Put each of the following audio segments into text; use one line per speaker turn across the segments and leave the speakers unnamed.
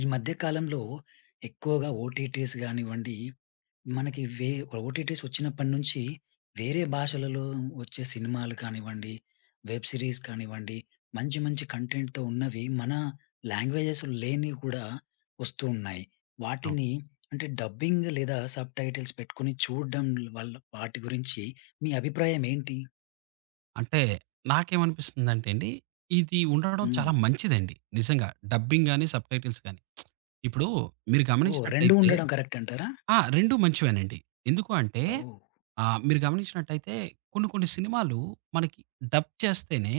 ఈ మధ్య కాలంలో ఎక్కువగా ఓటీటీస్ గానివ్వండి, మనకి వే ఓటీటీస్ వచ్చినప్పటి నుంచి వేరే భాషలలో వచ్చే సినిమాలు కానివ్వండి, వెబ్ సిరీస్ కానివ్వండి, మంచి మంచి కంటెంట్‌తో ఉన్నవి మన లాంగ్వేజెస్‌లో లేనివి కూడా వస్తూ ఉన్నాయి.
అవును.
వాటిని అంటే డబ్బింగ్ లేదా సబ్‌టైటిల్స్ పెట్టుకొని చూడడం వల్ల వాటి గురించి మీ అభిప్రాయం ఏంటి?
అంటే నాకేమనిపిస్తుందంటే అండి, ఇది ఉండడం
హ్మ్.
చాలా మంచిదండి. నిజంగా. డబ్బింగ్ గాని, సబ్‌టైటిల్స్ గాని. ఇప్పుడు మీరు
ఓహ్! 2
గమనించినట్టయితే
ఉండడం కరెక్ట్ అంటారా?
ఆ! 2 మంచివేనండి. ఎందుకు అంటే
ఓహ్!
మీరు గమనించినట్టయితే కొన్ని కొన్ని సినిమాలు మనకి డబ్ చేస్తేనే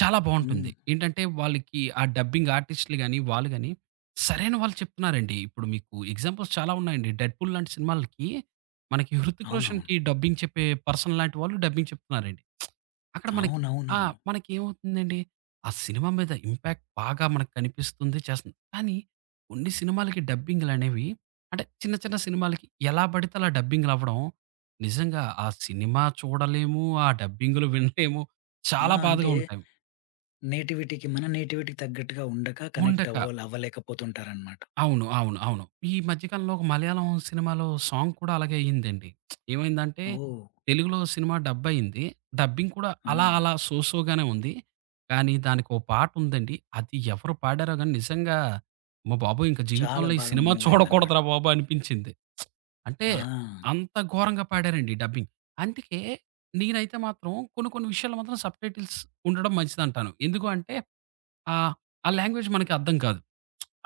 చాలా బావుంటుంది.
హ్మ్.
ఏంటంటే వాళ్ళకి ఆ డబ్బింగ్ ఆర్టిస్ట్‌లు గాని, వాళ్ళు గాని సరైన వాళ్ళు చెప్తున్నారండి. ఇప్పుడు మీకు ఎగ్జాంపుల్స్ చాలా ఉన్నాయండి. 'డెడ్‌పూల్' లాంటి సినిమాలకి మనకి 'హృతిక్
అవునవును.
రోషన్‌కి' డబ్బింగ్ చెప్పే పర్సన్ లాంటి వాళ్ళు డబ్బింగ్ చెప్తున్నారండి. అక్కడ మనకి ఆ!
అవునవునవును.
మనకేమవుతుందండి, ఆ సినిమా మీద ఇంపాక్ట్ బాగా మనకు కనిపిస్తుంది, చేస్తుంది. కానీ కొన్ని సినిమాలకి డబ్బింగ్‌లనేవి అంటే చిన్న చిన్న సినిమాలకి ఎలా పడితే అలా డబ్బింగ్‌లవ్వడం నిజంగా ఆ సినిమా చూడలేము, ఆ డబ్బింగ్‌లు వినలేము.
ఆ!
చాలా బాధగా
అంటే
ఉంటాయి.
మన నేటివిటీకి తగ్గట్టుగా ఉండక కనెక్ట్
ఉండక.
అవ్వలేకపోతుంటారనమాట.
అవును. అవును. అవును. ఈ మధ్య కాలంలో ఒక మలయాళం సినిమాలో సాంగ్ కూడా అలాగే అయిందండి. ఏమైందంటే
ఓహ్!
తెలుగులో సినిమా డబ్ అయింది. డబ్బింగ్ కూడా
ఆ!
అలా అలా సో సో‌గానే ఉంది. కానీ దానికో పాటుందండి. అది ఎవరు పాడారో గాని నిజంగా అమ్మ బాబోయ్! ఇంక
చాలా
జీవితంలో ఈ
బాగా
సినిమా
మూవ్ అయిందనమాట.
చూడకూడదురా బాబు అనిపించింది. అంటే
ఆ!
అంత ఘోరంగా పాడారండి డబ్బింగ్. అందుకే నేనైతే మాత్రం కొన్ని కొన్ని విషయాల్లో మాత్రం సబ్‌టైటిల్స్ ఉండడం మంచిదంటాను. ఎందుకు అంటే ఆహ్, ఆ లాంగ్వేజ్ మనకి అర్థం కాదు.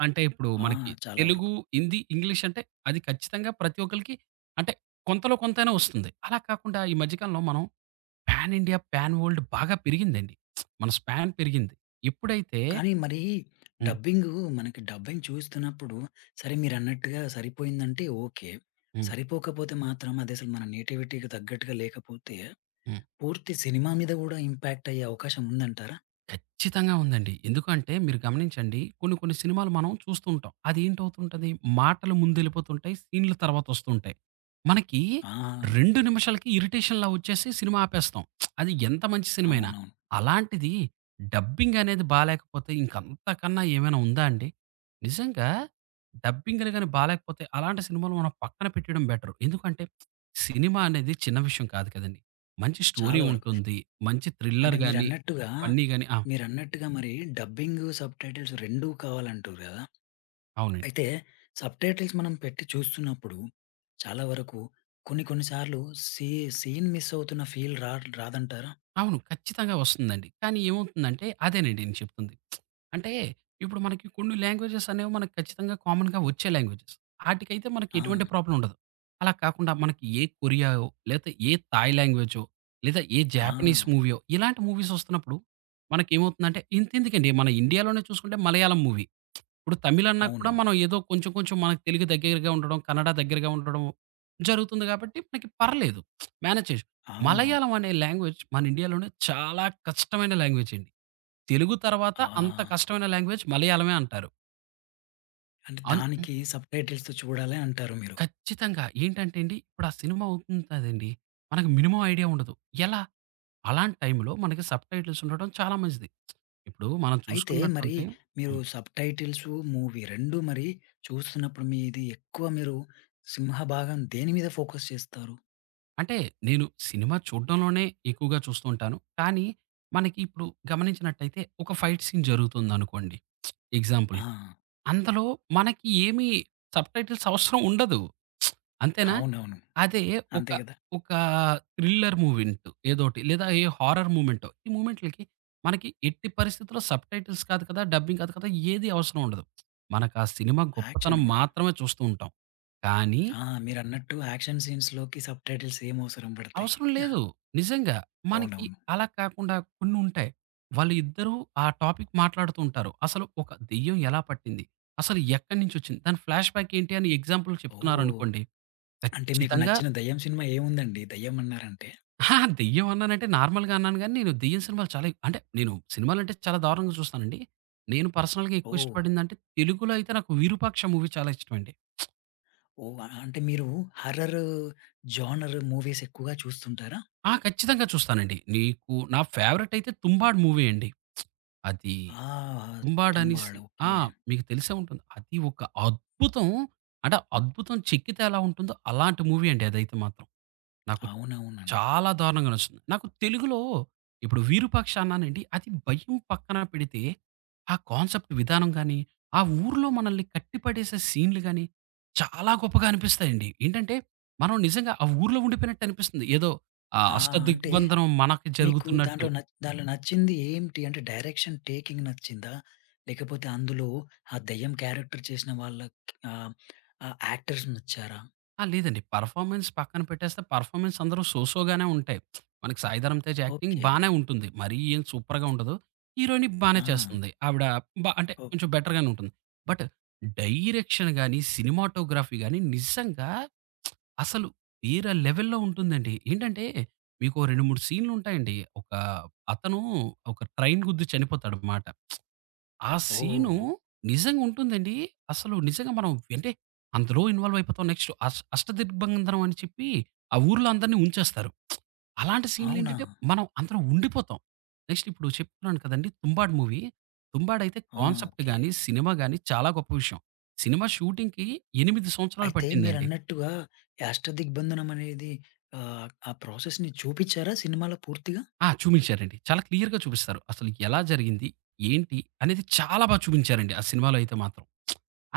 అంటే ఇప్పుడు
ఆ!
మనకి
చాలా
తెలుగు,
వరకు.
హిందీ, ఇంగ్లీష్ అంటే అది ఖచ్చితంగా ప్రతి ఒక్కళ్ళకి అంటే కొంతలో కొంతైనా వస్తుంది. అలా కాకుండా ఈ మధ్య కాలంలో మనం పాన్ ఇండియా, పాన్ వరల్డ్ బాగా పెరిగిందండి. మన స్పాన్ పెరిగింది. ఎప్పుడైతే
కానీ మరి
హ్మ్.
డబ్బింగు మనకి డబ్బింగ్ చూస్తున్నప్పుడు సరే మీరన్నట్టుగా సరిపోయిందంటే ఓకే.
హ్మ్.
సరిపోకపోతే మాత్రం అదసలు మన నేటివిటీకి తగ్గట్టుగా లేకపోతే
హ్మ్.
పూర్తి సినిమా మీద గూడా ఇంపాక్ట్ అయ్యే అవకాశం ఉందంటారా?
ఖచ్చితంగా ఉందండి. ఎందుకంటే మీరు గమనించండి కొన్ని కొన్ని సినిమాలు మనం చూస్తుంటాం. అదేంటవుతుంటది మాటలు ముందెళ్ళిపోతుంటాయి. సీన్‌లు తర్వాతొస్తుంటాయి. మనకి
ఆ!
2 నిమిషాలకి ఇరిటేషన్‌లా వచ్చేసి సినిమా ఆపేస్తాం. అది ఎంత మంచి సినిమైనా.
అవునవును.
అలాంటిది డబ్బింగ్ అనేది బాలేకపోతే ఇంకంతకన్నా ఏమైనా ఉందా అండి? నిజంగా డబ్బింగ్‌లు గాని బాలేకపోతే అలాంటి సినిమాలు మనం పక్కన పెట్టేయడం బెటరు. ఎందుకంటే సినిమా అనేది చిన్న విషయం కాదు కదండీ. మంచి స్టోరీ
చాలా వరకు.
ఉంటుంది. మంచి
అంటే
థ్రిల్లర్ గాని,
మీరన్నట్టుగా,
ఫన్నీ గాని ఆ!
మీరన్నట్టుగా మరి డబ్బింగ్, సబ్‌టైటిల్స్ రెండూ కావాలంటుర్రు గదా!
అవునండి.
అయితే సబ్‌టైటిల్స్ మనం పెట్టి చూస్తున్నప్పుడు చాలా వరకు కొన్ని కొన్ని సార్లు సీ సీన్ మిస్ అవుతున్న ఫీల్ రాదంటారా?
అవును. ఖచ్చితంగా వస్తుందండి. కానీ ఏమవుతుందంటే అదేనండి నేను చెప్తుంది. అంటే ఇప్పుడు మనకి కొన్ని లాంగ్వేజెస్ అనేవి మనకు ఖచ్చితంగా కామన్‌గా వచ్చే లాంగ్వేజెస్. ఆటికైతే మనకి
ఆ!
ఎటువంటి ప్రాబ్లమ్ ఉండదు. అలా కాకుండా మనకి ఏ కొరియాయో, లేతే ఏ థాయ్ లాంగ్వేజో, లేదా ఏ
ఆ!
జాపనీస్ మూవీయో ఇలాంటి మూవీస్ వస్తున్నప్పుడు మనకేమవుతుందంటే ఇంతెందుకండి మన ఇండియాలోనే చూసుకుంటే మలయాళం మూవీ. ఇప్పుడు తమిళన్నా కూడా
అవునవును.
మనం ఏదో కొంచెం కొంచెం మనకు తెలుగు దగ్గరగా ఉండడం, కన్నడ దగ్గరగా ఉండడం జరుగుతుంది కాబట్టి మనకి పర్లేదు. మేనేజ్ చేయొచ్చు.
అవునవును.
మలయాళం అనే లాంగ్వేజ్ మన ఇండియాలోనే చాలా కష్టమైన లాంగ్వేజ్ అండి. తెలుగు తర్వాత
ఆ!
అంత కష్టమైన లాంగ్వేజ్ మలయాళమే అంటారు.
అంటే
అన్
దానికి సబ్‌టైటిల్స్‌తో చూడాలి అంటారు మీరు.
ఖచ్చితంగా. ఏంటంటే అండి ఇప్పుడు ఆ సినిమా అవుతుంటదండి. మనకు మినిమమ్ ఐడియా ఉండదు. ఎలా? అలాంటి టైంలో మనకి సబ్‌టైటిల్స్ ఉండడం చాలా మంచిది. ఇప్పుడు మనం
అయితే మరి
చూసుకున్నట్టుంటే
మీరు
హ్మ్.
సబ్‌టైటిల్సు, మూవీ 2 మరి చూస్తున్నప్పుడు మీది ఎక్కువ మీరు సింహభాగం దేని మీద ఫోకస్ చేస్తారు?
అంటే నేను సినిమా చూడడంలోనే ఎక్కువగా చూస్తూ ఉంటాను. కానీ, మనకి ఇప్పుడు గమనించినట్టయితే ఒక ఫైట్ సీన్ జరుగుతుందనుకోండి
ఆ!
ఎగ్జాంపుల్‌కి. అందులో మనకి ఏమి సబ్‌టైటిల్స్ అవసరం ఉండదు. అంతేనా?
అవునవును.
అదే ఒక,
అంతే గదా!
ఒక థ్రిల్లర్ మూమెంట్ ఏదోటి లేదా ఏ హారర్ మూమెంటో ఈ మూమెంట్‌లకి మనకి ఎట్టి పరిస్థితుల్లో సబ్‌టైటిల్స్ కాదు కదా! డబ్బింగ్ కాదు కదా! ఏది అవసరం ఉండదు. మనకా సినిమా గొప్పతనం
యాక్షన్ గూడా.
మాత్రమే చూస్తూ ఉంటాం. కానీ
ఆ! మీరన్నట్టు యాక్షన్ సీన్స్‌లోకి సబ్‌టైటిల్స్ ఏం అవసరం పడతాయి.
అవసరం లేదు. నిజంగా. మనకి
అవునవును.
అలా కాకుండా కొన్నుంటాయి. వాళ్ళిద్దరూ ఆ టాపిక్ మాట్లాడుతూ ఉంటారు. అసలు ఒక దెయ్యం ఎలా పట్టింది? అసలు ఎక్కడి నుంచొచ్చింది? దాని ఫ్లాష్ బ్యాక్ ఏంటి అని ఎగ్జాంపుల్
ఓహ్!
చెప్తున్నారనుకోండి.
అంటే మీకు
ఖచ్చితంగా
నచ్చిన దెయ్యం సినిమా ఏముందండి? దెయ్యం అన్నారంటే?
అహా! దెయ్యం అన్నానంటే నార్మల్‌గా అన్నాను గానీ, నేను దెయ్యం సినిమాలు చాలా ఎక్ అంటే నేను సినిమాలంటే చాలా దారుణంగా చూస్తానండి. నేను పర్సనల్‌గా ఎక్కువ
ఓహ్!
ఇష్టపడిందంటే, తెలుగులో అయితే నాకు 'విరూపాక్ష' మూవీ చాలా ఇష్టమండి.
ఓహ్! అంటే మీరు హారర్ జోనర్ మూవీస్ ఎక్కువగా చూస్తుంటారా?
ఆ! ఖచ్చితంగా చూస్తానండి. నీకు నా ఫేవరెట్ అయితే 'తుంబాడ్' మూవీ అండి. అది
ఆ!
టుంబాడ్ అనేసి
'తుంబాడ్'
ఆ!
ఓకే.
మీకు తెలిసే ఉంటుంది. అది ఒక అద్భుతం. అంటే అద్భుతం చెక్కితే ఎలా ఉంటుందో అలాంటి మూవీ అండి అదైతే మాత్రం. నాకు
అవునవునండి.
చాలా దారుణంగా నచ్చుతుంది. నాకు తెలుగులో ఇప్పుడు 'విరూపాక్ష' అన్నానండి. అది భయం పక్కన పెడితే ఆ కాన్సెప్ట్ విధానం గాని, ఆ ఊర్లో మనల్ని కట్టిపడేసే సీన్‌లు గాని చాలా గొప్పగా అనిపిస్తాయండి. ఏంటంటే మనం నిజంగా ఆ ఊర్లో ఉండిపోయినట్టు అనిపిస్తుంది. ఏదో ఆ
ఆ! అంటే
అష్టదిగ్బంధనం మనకి
మీకు
జరుగుతున్నట్టు.
దాంట్లో నచ్చింది ఏంటి? అంటే డైరెక్షన్ టేకింగ్ నచ్చిందా? లేకపోతే అందులో ఆ దెయ్యం క్యారెక్టర్ చేసిన వాళ్ళకి ఆ యాక్టర్స్ నచ్చారా?
ఆ! లేదండి. పెర్ఫార్మన్స్ పక్కన పెట్టేస్తే పెర్ఫార్మన్స్ అందరూ సో సో గానే ఉంటాయి. మనకి 'సాయిధరమ్ తేజ్' యాక్టింగ్
ఓకే.
బానే ఉంటుంది. మరీ ఏం సూపర్‌గా ఉండదు. హీరోయిని బానే
ఆ!
చేస్తుంది. ఆవిడ అంటే
ఓకే.
కొంచెం బెటర్ గానే ఉంటుంది. బట్ డైరెక్షన్ గాని, సినిమాటోగ్రఫీ గాని నిజంగా అసలు వేరే లెవెల్‌లో ఉంటుందండి. ఏంటంటే మీకో 2, 3 సీన్‌లుంటాయండి. ఒక అతను ఒక ట్రైన్ గుద్ది చనిపోతాడనమాట. ఆ సీను
ఓహ్!
నిజంగా ఉంటుందండి. అసలు నిజంగా మనం అంటే అందులో ఇన్వాల్వ్ అయిపోతాం. నెక్స్ట్ అష్టదిగ్బంధనం అని చెప్పి ఆ ఊర్లో అందరిని ఉంచేస్తారు. అలాంటి
అవునా?
సీన్‌లేంటంటే మనం అందరం ఉండిపోతాం. నెక్స్ట్ ఇప్పుడు చెప్తున్నాను కదండీ! 'తుంబాడు' మూవీ. 'తుంబాడయితే'
ఆ!
Concept
okay.
గాని, సినిమా గాని చాలా గొప్ప విషయం. సినిమా షూటింగ్‌కి 8 సంవత్సరాలు
అయితే
పట్టిందండి.
మీరన్నట్టుగా ఈ అష్టదిగ్బంధనం అనేది ఆ ప్రాసెస్‌ని చూపిచ్చారా సినిమాలో పూర్తిగా?
ఆ! చూపించారండి. చాలా క్లియర్‌గా చూపిస్తారు. అసలు ఎలా జరిగింది? ఏంటి? అనేది చాలా బా చూపించారండి. ఆ సినిమాలో అయితే మాత్రం.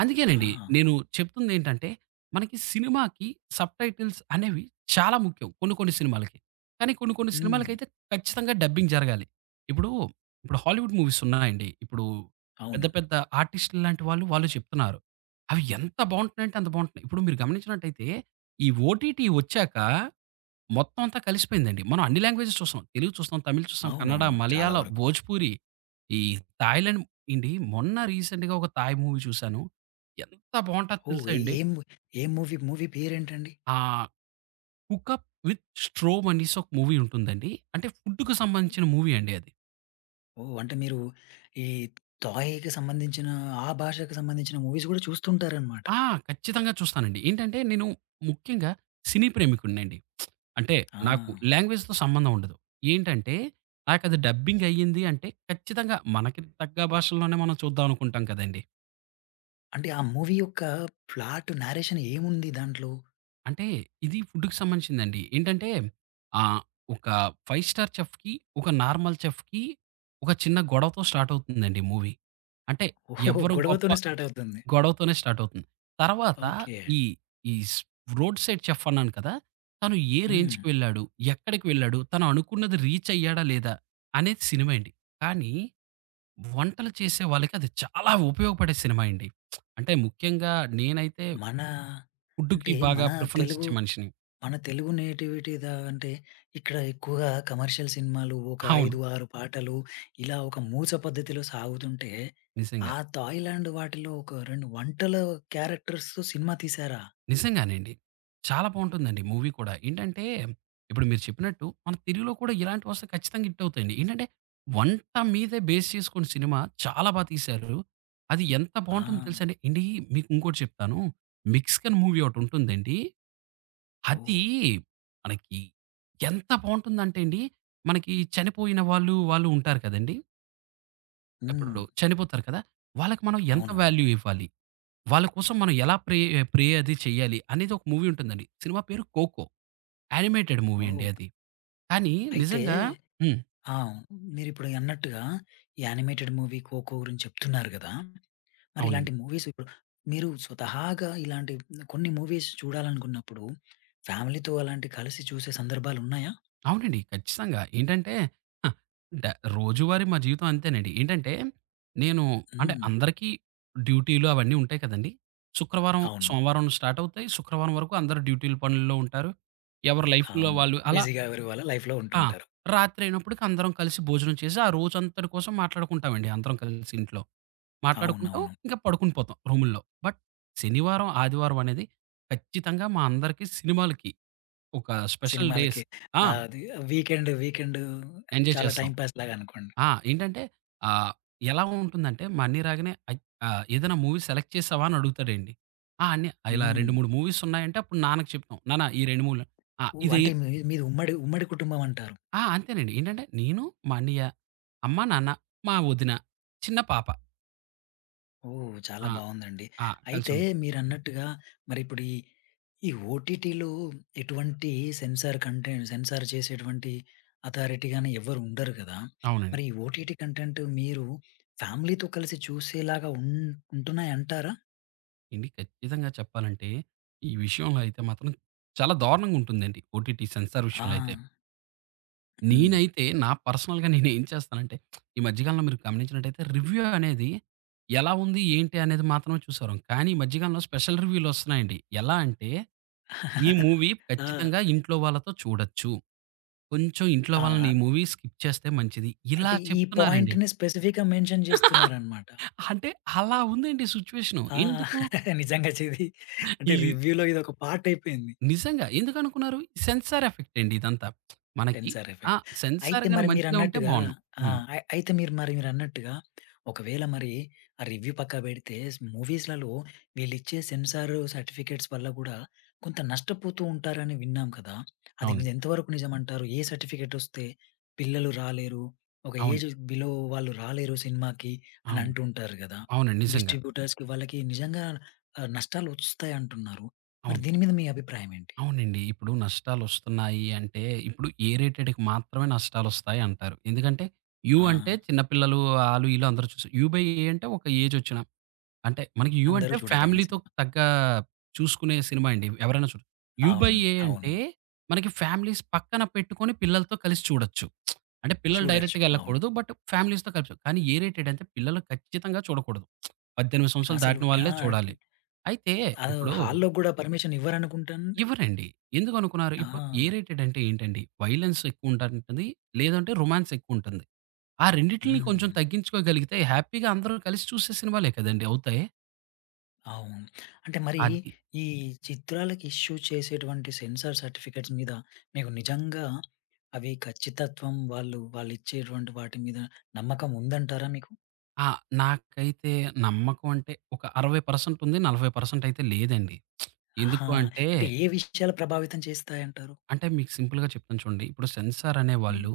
అందుకేనండి
ఆ!
నేను చెప్తుందేంటంటే, మనకి సినిమాకి సబ్‌టైటిల్స్ అనేవి చాలా ముఖ్యం కొన్ని కొన్ని సినిమాలకి. కానీ కొన్ని కొన్ని
హ్మ్.
సినిమాలకైతే ఖచ్చితంగా డబ్బింగ్ జరగాలి. ఇప్పుడు, ఇప్పుడు హాలీవుడ్ మూవీస్ ఉన్నాయండి. ఇప్పుడు పెద్ద
అవునండి.
పెద్ద ఆర్టిస్ట్‌లు లాంటి వాళ్ళు, వాళ్ళు చెప్తున్నారు. అవి ఎంత బావుంటున్నాయంటే అంత బావుంటున్నాయి. ఇప్పుడు మీరు గమనించినట్టయితే ఈ ఓటీటీ వచ్చాక మొత్తం అంతా కలిసిపోయిందండి. మనం అన్ని లాంగ్వేజెస్ చూసాం. తెలుగు చూస్తాం, తమిళ్ చూస్తాం, కన్నడ,
అవునవును. చాలా
మలయాళ,
వరకు.
భోజ్‌పూరి, ఈ థాయిలాండ్ ఏండి మొన్న రీసెంట్‌గా ఒక థాయ్ మూవీ చూసాను. ఎంత బావుంటదో
ఓహ్!
తెలుసా అండి?
ఏ మూవీ మూవీ పేరేంటండి?
ఆహ్, 'కుక్ అప్ విత్ స్ట్రోమ్' అనేసి ఒక మూవీ ఉంటుందండి. అంటే ఫుడ్‌కి సంబంధించిన మూవీ అండి అది.
ఓహ్! అంటే మీరు ఈ టాయ్‌కి సంబంధించిన, ఆ భాషకు సంబంధించిన మూవీస్ గూడా చూస్తుంటారనమాట.
ఆ! ఖచ్చితంగా చూస్తానండి. ఏంటంటే నేను ముఖ్యంగా సినీ ప్రేమికుడినండి. అంటే
ఆ!
నాకు లాంగ్వేజ్‌తో సంబంధం ఉండదు. ఏంటంటే నాకది డబ్బింగ్ అయ్యింది అంటే ఖచ్చితంగా మనకి తగ్గ భాషల్లోనే మనం చూద్దాం అనుకుంటాం కదండీ!
అంటే ఆ మూవీ యొక్క ప్లాట్ నేరేషన్ ఏముంది దాంట్లో?
అంటే ఇది ఫుడ్‌కి సంబంధించిందండి. ఏంటంటే ఆహ్, ఒక 5 స్టార్ చెఫ్‌కి, ఒక నార్మల్ చెఫ్‌కి ఒక చిన్న గొడవతో స్టార్ట్ అవుతుందండి మూవీ. అంటే
ఓహో!
ఎవరు గొప్ప
గొడవతోనే స్టార్ట్ అవుతుంది.
గొడవతోనే స్టార్ట్ అవుతుంది. తర్వాత
ఓకే.
ఈ ఈ స్ రోడ్ సైడ్ చెఫ్ అన్నాను కదా! తను ఏ
హ్మ్.
రేంజ్‌కి వెళ్ళాడు? ఎక్కడికి వెళ్ళాడు? తను అనుకున్నది రీచ్ అయ్యాడా? లేదా? అనేది సినిమా అండి. కానీ వంటలు చేసే వాళ్ళకి అది చాలా ఉపయోగపడే సినిమా అండి. అంటే ముఖ్యంగా నేనైతే
మన అంటే
ఫుడ్‌కి బాగా
మన
ప్రిఫరెన్స్
తెలుగు
ఇచ్చే మనిషిని.
మన తెలుగు నేటివిటీ అంటే ఇక్కడ ఎక్కువగా కమర్షియల్ సినిమాలు ఒక
అవును.
5, 6 పాటలు ఇలా ఒక మూస పద్ధతిలో సాగుతుంటే,
నిజంగా.
ఆ థాయిలాండ్ వాటిలో ఒక 2 వంటల క్యారెక్టర్స్‌తో సినిమా తీశారా?
నిజంగానండి. చాలా బావుంటుందండి మూవీ కూడా. ఏంటంటే, ఇప్పుడు మీరు చెప్పినట్టు మన తెలుగులో కూడా ఇలాంటివొస్తే ఖచ్చితంగా హిట్ అవుతాయండి. ఏంటంటే, వంట మీదే బేస్ చేసుకొని సినిమా చాలా బా తీశారు. అది ఎంత
ఆ!
బావుంటుందో తెలుసండి. ఏండి మీకు ఇంకోటి చెప్తాను. 'మెక్సికన్' మూవీ ఒకటుంటుందండి. అది
ఓహ్!
మనకి ఎంత బావుంటుందంటే అండి, మనకి చనిపోయిన వాళ్ళు, వాళ్ళు ఉంటారు కదండీ!
హ్మ్.
ఇప్పుడు చనిపోతారు కదా! వాళ్ళకి మనం ఎంత
అవునవును.
వాల్యూ ఇవ్వాలి? వాళ్ళ కోసం మనం ఎలా ప్రే ప్రే అది చెయ్యాలి అనేది ఒక మూవీ ఉంటుందండి. సినిమా పేరు 'కోకో.' యానిమేటెడ్ మూవీ అండి
ఓహ్!
అది. కానీ
అయితే
నిజంగా హ్మ్.
ఆ! మీరిప్పుడు అన్నట్టుగా ఈ యానిమేటెడ్ మూవీ 'ఖోఖో' గురించి చెప్తున్నారు గదా! మరి ఇలాంటి
అవునండి.
మూవీస్ ఇప్పుడు మీరు స్వతహాగా ఇలాంటి కొన్ని మూవీస్ చూడాలనుకున్నప్పుడు ఫ్యామిలీతో అలాంటి కలిసి చూసే సందర్భాలున్నాయా?
అవునండి. ఖచ్చితంగా. ఏంటంటే ఆ! డ రోజువారీ మా జీవితం అంతేనండి. ఏంటంటే నేను అంటే
హ్మ్.
అందరికీ డ్యూటీలు అవన్నీ ఉంటాయి కదండీ! శుక్రవారం,
అవును.
సోమవారం స్టార్ట్ అవుతాయి. శుక్రవారం వరకు అందరూ డ్యూటీలు పనుల్లో ఉంటారు. ఎవరి లైఫ్‌లో
అవును.
వాళ్ళు అలా
బిజీగా వాళ్ళ లైఫ్‌లో
ఆ!
ఉంటుంటారు.
రాత్రి అయినప్పటికి అందరం కలిసి భోజనం చేసి, ఆ రోజంతటి కోసం మాట్లాడుకుంటామండి అందరం కలిసి ఇంట్లో. మాట్లాడుకుంటాం.
అవునవును.
ఇంకా పడుకుని పోతాం రూముల్లో. బట్ శనివారం, ఆదివారం అనేది ఖచ్చితంగా మా అందరికీ సినిమాలకి ఒక స్పెషల్ డేస్
సినిమాలకి
ఆ!
అది వీకెండ్
ఎంజాయ్
చాలా
చేస్తాం.
టైమ్ పాస్ లాగా అనుకోండి.
ఆ! ఏంటంటే ఆహ్, ఎలా ఉంటుందంటే మా అన్నయ్య రాగానే "ఏదైనా మూవీ సెలెక్ట్ చేసావా?" అని అడుగుతాడండి. ఆ! అన్నయ్య ఇలా
హ్మ్.
2, 3 మూవీస్ ఉన్నాయంటే అప్పుడు నాన్నకి చెప్తాం. నాన్న ఈ 2 మూవీలు ఆ!
ఓహ్!
ఇది
అంటే మీది ఉమ్మడి ఉమ్మడి కుటుంబం అంటారు.
ఆ! అంతేనండి. ఏంటంటే నేను, మా అన్నయ్య, అమ్మ, నాన్న, మా వదిన, చిన్న పాప.
ఓహ్! చాలా
ఆ!
బావుందండి.
ఆ!
అయితే
కలిసుంటాం.
మీరన్నట్టుగా మరిప్పుడు ఈ ఓటీటీలో ఎటువంటి సెన్సార్ చేసేటువంటి అథారిటీ గాని ఎవ్వరు ఉండరు కదా!
అవునండి.
మరి ఈ ఓటీటీ కంటెంట్ మీరు ఫ్యామిలీతో కలిసి చూసేలాగా ఉంటున్నాయంటారా?
అండి. ఖచ్చితంగా చెప్పాలంటే, ఈ విషయంలో అయితే మాత్రం చాలా దారుణంగా ఉంటుందండి. ఓటీటీ సెన్సార్
ఆ!
విషయంలో అయితే.
హ్మ్.
నేనైతే నా పర్సనల్‌గా నేనేం చేస్తానంటే, ఈ మధ్య కాలంలో మీరు గమనించినట్టయితే రివ్యూ అనేది ఎలా ఉంది, ఏంటి అనేది మాత్రమే చూసేవారం. కానీ ఈ మధ్య కాలంలో స్పెషల్ రివ్యూలొస్తున్నాయండి. ఎలా అంటే, "ఈ మూవీ
ఆ!
ఖచ్చితంగా ఇంట్లో వాళ్ళతో చూడొచ్చు. కొంచెం ఇంట్లో వాళ్ళని
ఆ!
ఈ మూవీ స్కిప్ చేస్తే మంచిది." ఇలా
అంటే ఈ
చెప్తున్నారండి.
పాయింట్‌ని స్పెసిఫిక్‌గా మెన్షన్ చేస్తున్నారనమాట.
అంటే అలా ఉందండి సిట్యుయేషను.
ఆ!
ఎందుకు
నిజంగా ఇది అంటే
ఈ
రివ్యూలో ఇదొక పార్ట్ అయిపోయింది.
నిజంగా. ఎందుకనుకున్నారు? సెన్సార్ ఎఫెక్ట్ అండి ఇదంతా. మనకి
సెన్సార్
ఆ!
ఎఫెక్ట్.
సెన్సార్
అయితే
గాని
మరి
మంచిగా ఉంటే
మీరన్నట్టుగా
బావున్ను.
ఆ!
హ్మ్.
అయితే మీరు మరి ఒకవేళ మరి ఆ రివ్యూ పక్కన పెడితే మూవీస్‌లలో వీళ్ళిచ్చే సెన్సార్ సర్టిఫికేట్స్ వల్ల గూడా కొంత నష్టపోతూ ఉంటారని విన్నాం కదా! అది
అవునండి.
ఎంతవరకు నిజమంటారు? ఏ సర్టిఫికేట్ వస్తే పిల్లలు రాలేరు, ఒక
అవును.
ఏజ్ బిలో వాళ్ళు రాలేరు సినిమాకి అని
అవును.
అంటుంటారు గదా!
అవునండి. నిజంగా.
డిస్ట్రిబ్యూటర్స్‌కి వాళ్ళకి నిజంగా నష్టాలు వస్తాయంటున్నారు. మరి
అవును.
దీని మీద మీ అభిప్రాయం ఏంటి?
అవునండి. ఇప్పుడు నష్టాలొస్తున్నాయి అంటే, ఇప్పుడు ఏ రేటెడ్‌కి మాత్రమే నష్టాలొస్తాయి అంటారు. ఎందుకంటే, యూ
ఆ!
అంటే చిన్న పిల్లలు ఆళ్ళు, ఈళ్ళు అందరూ చూసి, యూ బై ఏ అంటే ఒక ఏజొచ్చిన అంటే మనకి 'యూ'
అందరూ
అంటే
చూడదగిన
ఫ్యామిలీతో
సినిమా.
తగ్గ చూసుకునే సినిమా అండి. ఎవరైనా చూడొచ్చు. 'యూ బై
అవును.
ఏ' అంటే
అవును.
మనకి ఫ్యామిలీస్ పక్కన పెట్టుకొని పిల్లలతో కలిసి చూడొచ్చు. అంటే పిల్లలు
చూడొచ్చు.
డైరెక్ట్‌గా
అవును.
ఎళ్ళకూడదు. బట్ ఫ్యామిలీస్‌తో కలిసి కానీ ఏ రేటెడ్ అంటే పిల్లలు ఖచ్చితంగా చూడకూడదు. 18 సంవత్సరాలు
అసలు
దాటిన వాళ్ళే చూడాలి.
హుహు.
అయితే ఇప్పుడు
హాల్‌లో గూడా పర్మిషన్ ఇవ్వరనుకుంటానండి.
ఇవ్వరండి. ఎందుకనుకున్నారు?
ఆ!
ఇప్పుడు ఏ రేటెడ్ అంటే ఏంటండి? వయలెన్స్ ఎక్కువుంటంటది. లేదంటే రొమాన్స్ ఎక్కువుంటుంది. ఆ రెండిటిలిని కొంచెం
హ్మ్.
తగ్గించుకోగలిగితే హ్యాపీగా అందరూ కలిసి చూసే సినిమాలే కదండీ! అవుతాయి.
అవును. అంటే మరి
అది
ఈ చిత్రాలకి ఇష్యూ చేసేటువంటి సెన్సార్ సర్టిఫికేట్స్ మీద మీకు నిజంగా అవి ఖచ్చితత్వం వాళ్ళిచ్చేటువంటి వాటి మీద నమ్మకం ఉందంటారా మీకు?
ఆ! నాకైతే నమ్మకం అంటే ఒక 60% ఉంది. 40% అయితే లేదండి.
ఆహా!
ఎందుకు అంటే,
అంటే ఏ విషయాలు ప్రభావితం చేస్తాయంటారు?
అంటే మీకు సింపుల్‌గా చెప్తాను చూడండి. ఇప్పుడు సెన్సార్
హ్మ్.
అనేవాళ్ళు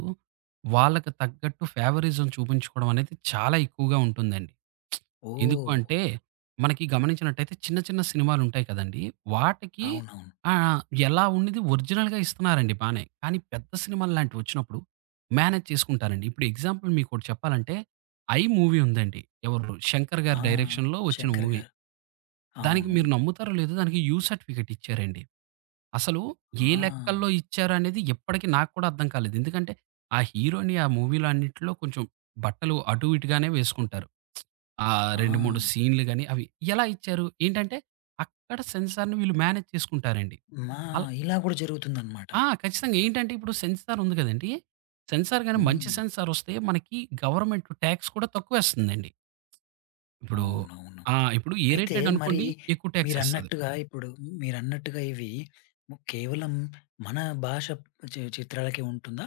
వాళ్ళకి తగ్గట్టు ఫేవరిజం చూపించుకోవడం అనేది చాలా ఎక్కువగా ఉంటుందండి. ఎందుకు
ఓహ్!
అంటే మనకి గమనించినట్టయితే చిన్న చిన్న సినిమాలు ఉంటాయి కదండీ! వాటికి
అవునవును.
ఆ! ఎలా ఉండిది ఒరిజినల్‌గా ఇస్తున్నారండి బానే. కానీ పెద్ద సినిమాలు లాంటివి వచ్చినప్పుడు మేనేజ్ చేసుకుంటారండి. ఇప్పుడు ఎగ్జాంపుల్ మీకోటి చెప్పాలంటే 'ఐ' మూవీ ఉందండి. ఎవరు 'శంకర్'
ఆ!
గారి డైరెక్షన్‌లో వచ్చిన
శంకర్
మూవీ.
గారు.
దానికి
అవును.
మీరు నమ్ముతారో లేదో దానికి యూ సర్టిఫికేట్ ఇచ్చారండి. అసలు ఏ లెక్కల్లో
ఆ!
ఇచ్చారనేది ఇప్పటికి నాకు కూడా అర్థం కాలేదు. ఎందుకంటే ఆ హీరోని ఆ మూవీలో అన్నిట్లో కొంచెం బట్టలు అటు ఇటుగానే వేసుకుంటారు. ఆ
ఆ!
2, 3 సీన్‌లు గాని అవి ఎలా ఇచ్చారు? ఏంటంటే అక్కడ సెన్సార్‌ని వీళ్ళు మేనేజ్ చేసుకుంటారండి.
మా
అల్
ఇలా కూడా జరుగుతుందనమాట.
ఆ! ఖచ్చితంగా. ఏంటంటే ఇప్పుడు సెన్సార్ ఉంది కదండీ! సెన్సార్ గాని మంచి
హ్మ్.
సెన్సార్ వస్తే మనకి గవర్నమెంట్ టాక్స్ కూడా తక్కువేస్తుందండి. ఇప్పుడు
అవునవును.
ఆ! ఇప్పుడు ఏ
అయితే
రేటెడ్
మరి
అనుకోండి ఎక్కువ టాక్సేస్తది.
మీరన్నట్టుగా ఇప్పుడు ఇవి కేవలం మన భాష చిత్రాలకే ఉంటుందా?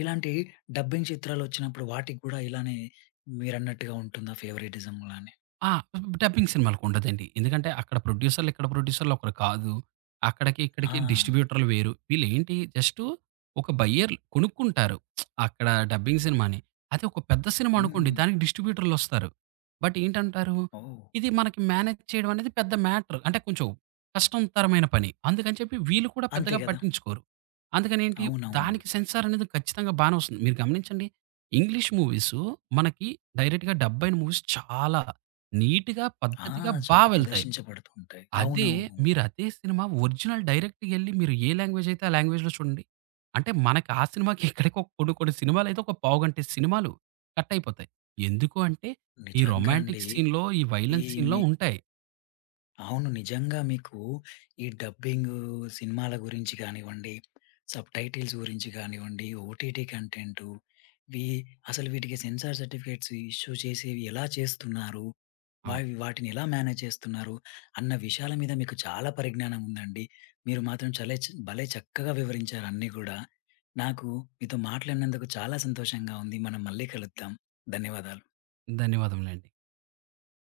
ఇలాంటి డబ్బింగ్ చిత్రాలొచ్చినప్పుడు వాటికి గూడా ఇలానే మీరన్నట్టుగా ఉంటుందా ఫేవరెటిజం లానే?
ఆ! డబ్బింగ్ సినిమాలకుండదండి. ఎందుకంటే అక్కడ ప్రొడ్యూసర్‌లు, ఇక్కడ ప్రొడ్యూసర్‌లు ఒకరు కాదు. అక్కడికి,
ఆ!
ఇక్కడికి డిస్ట్రిబ్యూటర్‌లు వేరు. వీళ్ళేంటి జస్ట్ ఒక బయ్యర్‌లు కొనుక్కుంటారు. అక్కడ డబ్బింగ్ సినిమాని. అదే ఒక పెద్ద సినిమా అనుకోండి
హ్మ్.
దానికి డిస్ట్రిబ్యూటర్‌లొస్తారు. బట్ ఏంటంటారు,
ఓహ్!
ఇది మనకి మేనేజ్ చేయడం అనేది పెద్ద మ్యాటర్. అంటే కొంచెం కష్టంతరమైన పని. అందుకని చెప్పి వీళ్ళు కూడా
అంతే
పెద్దగా
గదా!
పట్టించుకోరు. అందుకనేంటి
అవునవునవును.
దానికి సెన్సార్ అనేది ఖచ్చితంగా బానే వస్తుంది. మీరు గమనించండి ఇంగ్లీష్ మూవీసు మనకి డైరెక్ట్‌గా డబ్ అయిన మూవీస్ చాలా నీట్‌గా,
ఆ!
పద్ధతిగా బా
చాలా
వెళ్తాయి.
ప్రదర్శించబడుతూ ఉంటాయి.
అదే
అవునవును.
మీరు అదే సినిమా ఒరిజినల్ డైరెక్ట్‌గెళ్లి మీరు ఏ లాంగ్వేజ్ అయితే ఆ లాంగ్వేజ్‌లో చూడండి. అంటే మనకి ఆ సినిమాకి ఇక్కడికి ఒక కొన్ని కొన్ని సినిమాలైతే ఒక పావుగంట సినిమాలు కట్ అయిపోతాయి. ఎందుకు అంటే ఈ
నిజంగా అండి.
రొమాంటిక్ సీన్‌లో, ఈ
ఈ
వైలెన్స్ సీన్‌లో
మీ
ఉంటాయి.
అవును. నిజంగా మీకు ఈ డబ్బింగు, సినిమాల గురించి కానివ్వండి, సబ్‌టైటిల్స్ గురించి కానివ్వండి, ఓటీటీ కంటెంటు, వీ అసలు వీటికి సెన్సార్ సర్టిఫికేట్స్ ఇష్యూ చేసేవి ఎలా చేస్తున్నారు?
అవును.
వాటిని ఎలా మేనేజ్ చేస్తున్నారు? అన్న విషయాల మీద మీకు చాలా పరిజ్ఞానం ఉందండి. మీరు మాత్రం చలే చ్ భలే చక్కగా వివరించారు అన్నీ గూడా. నాకు మీతో మాట్లాడినందుకు చాలా సంతోషంగా ఉంది. మనం మళ్ళీ కలుద్దాం. ధన్యవాదాలు.
ధన్యవాదములండి.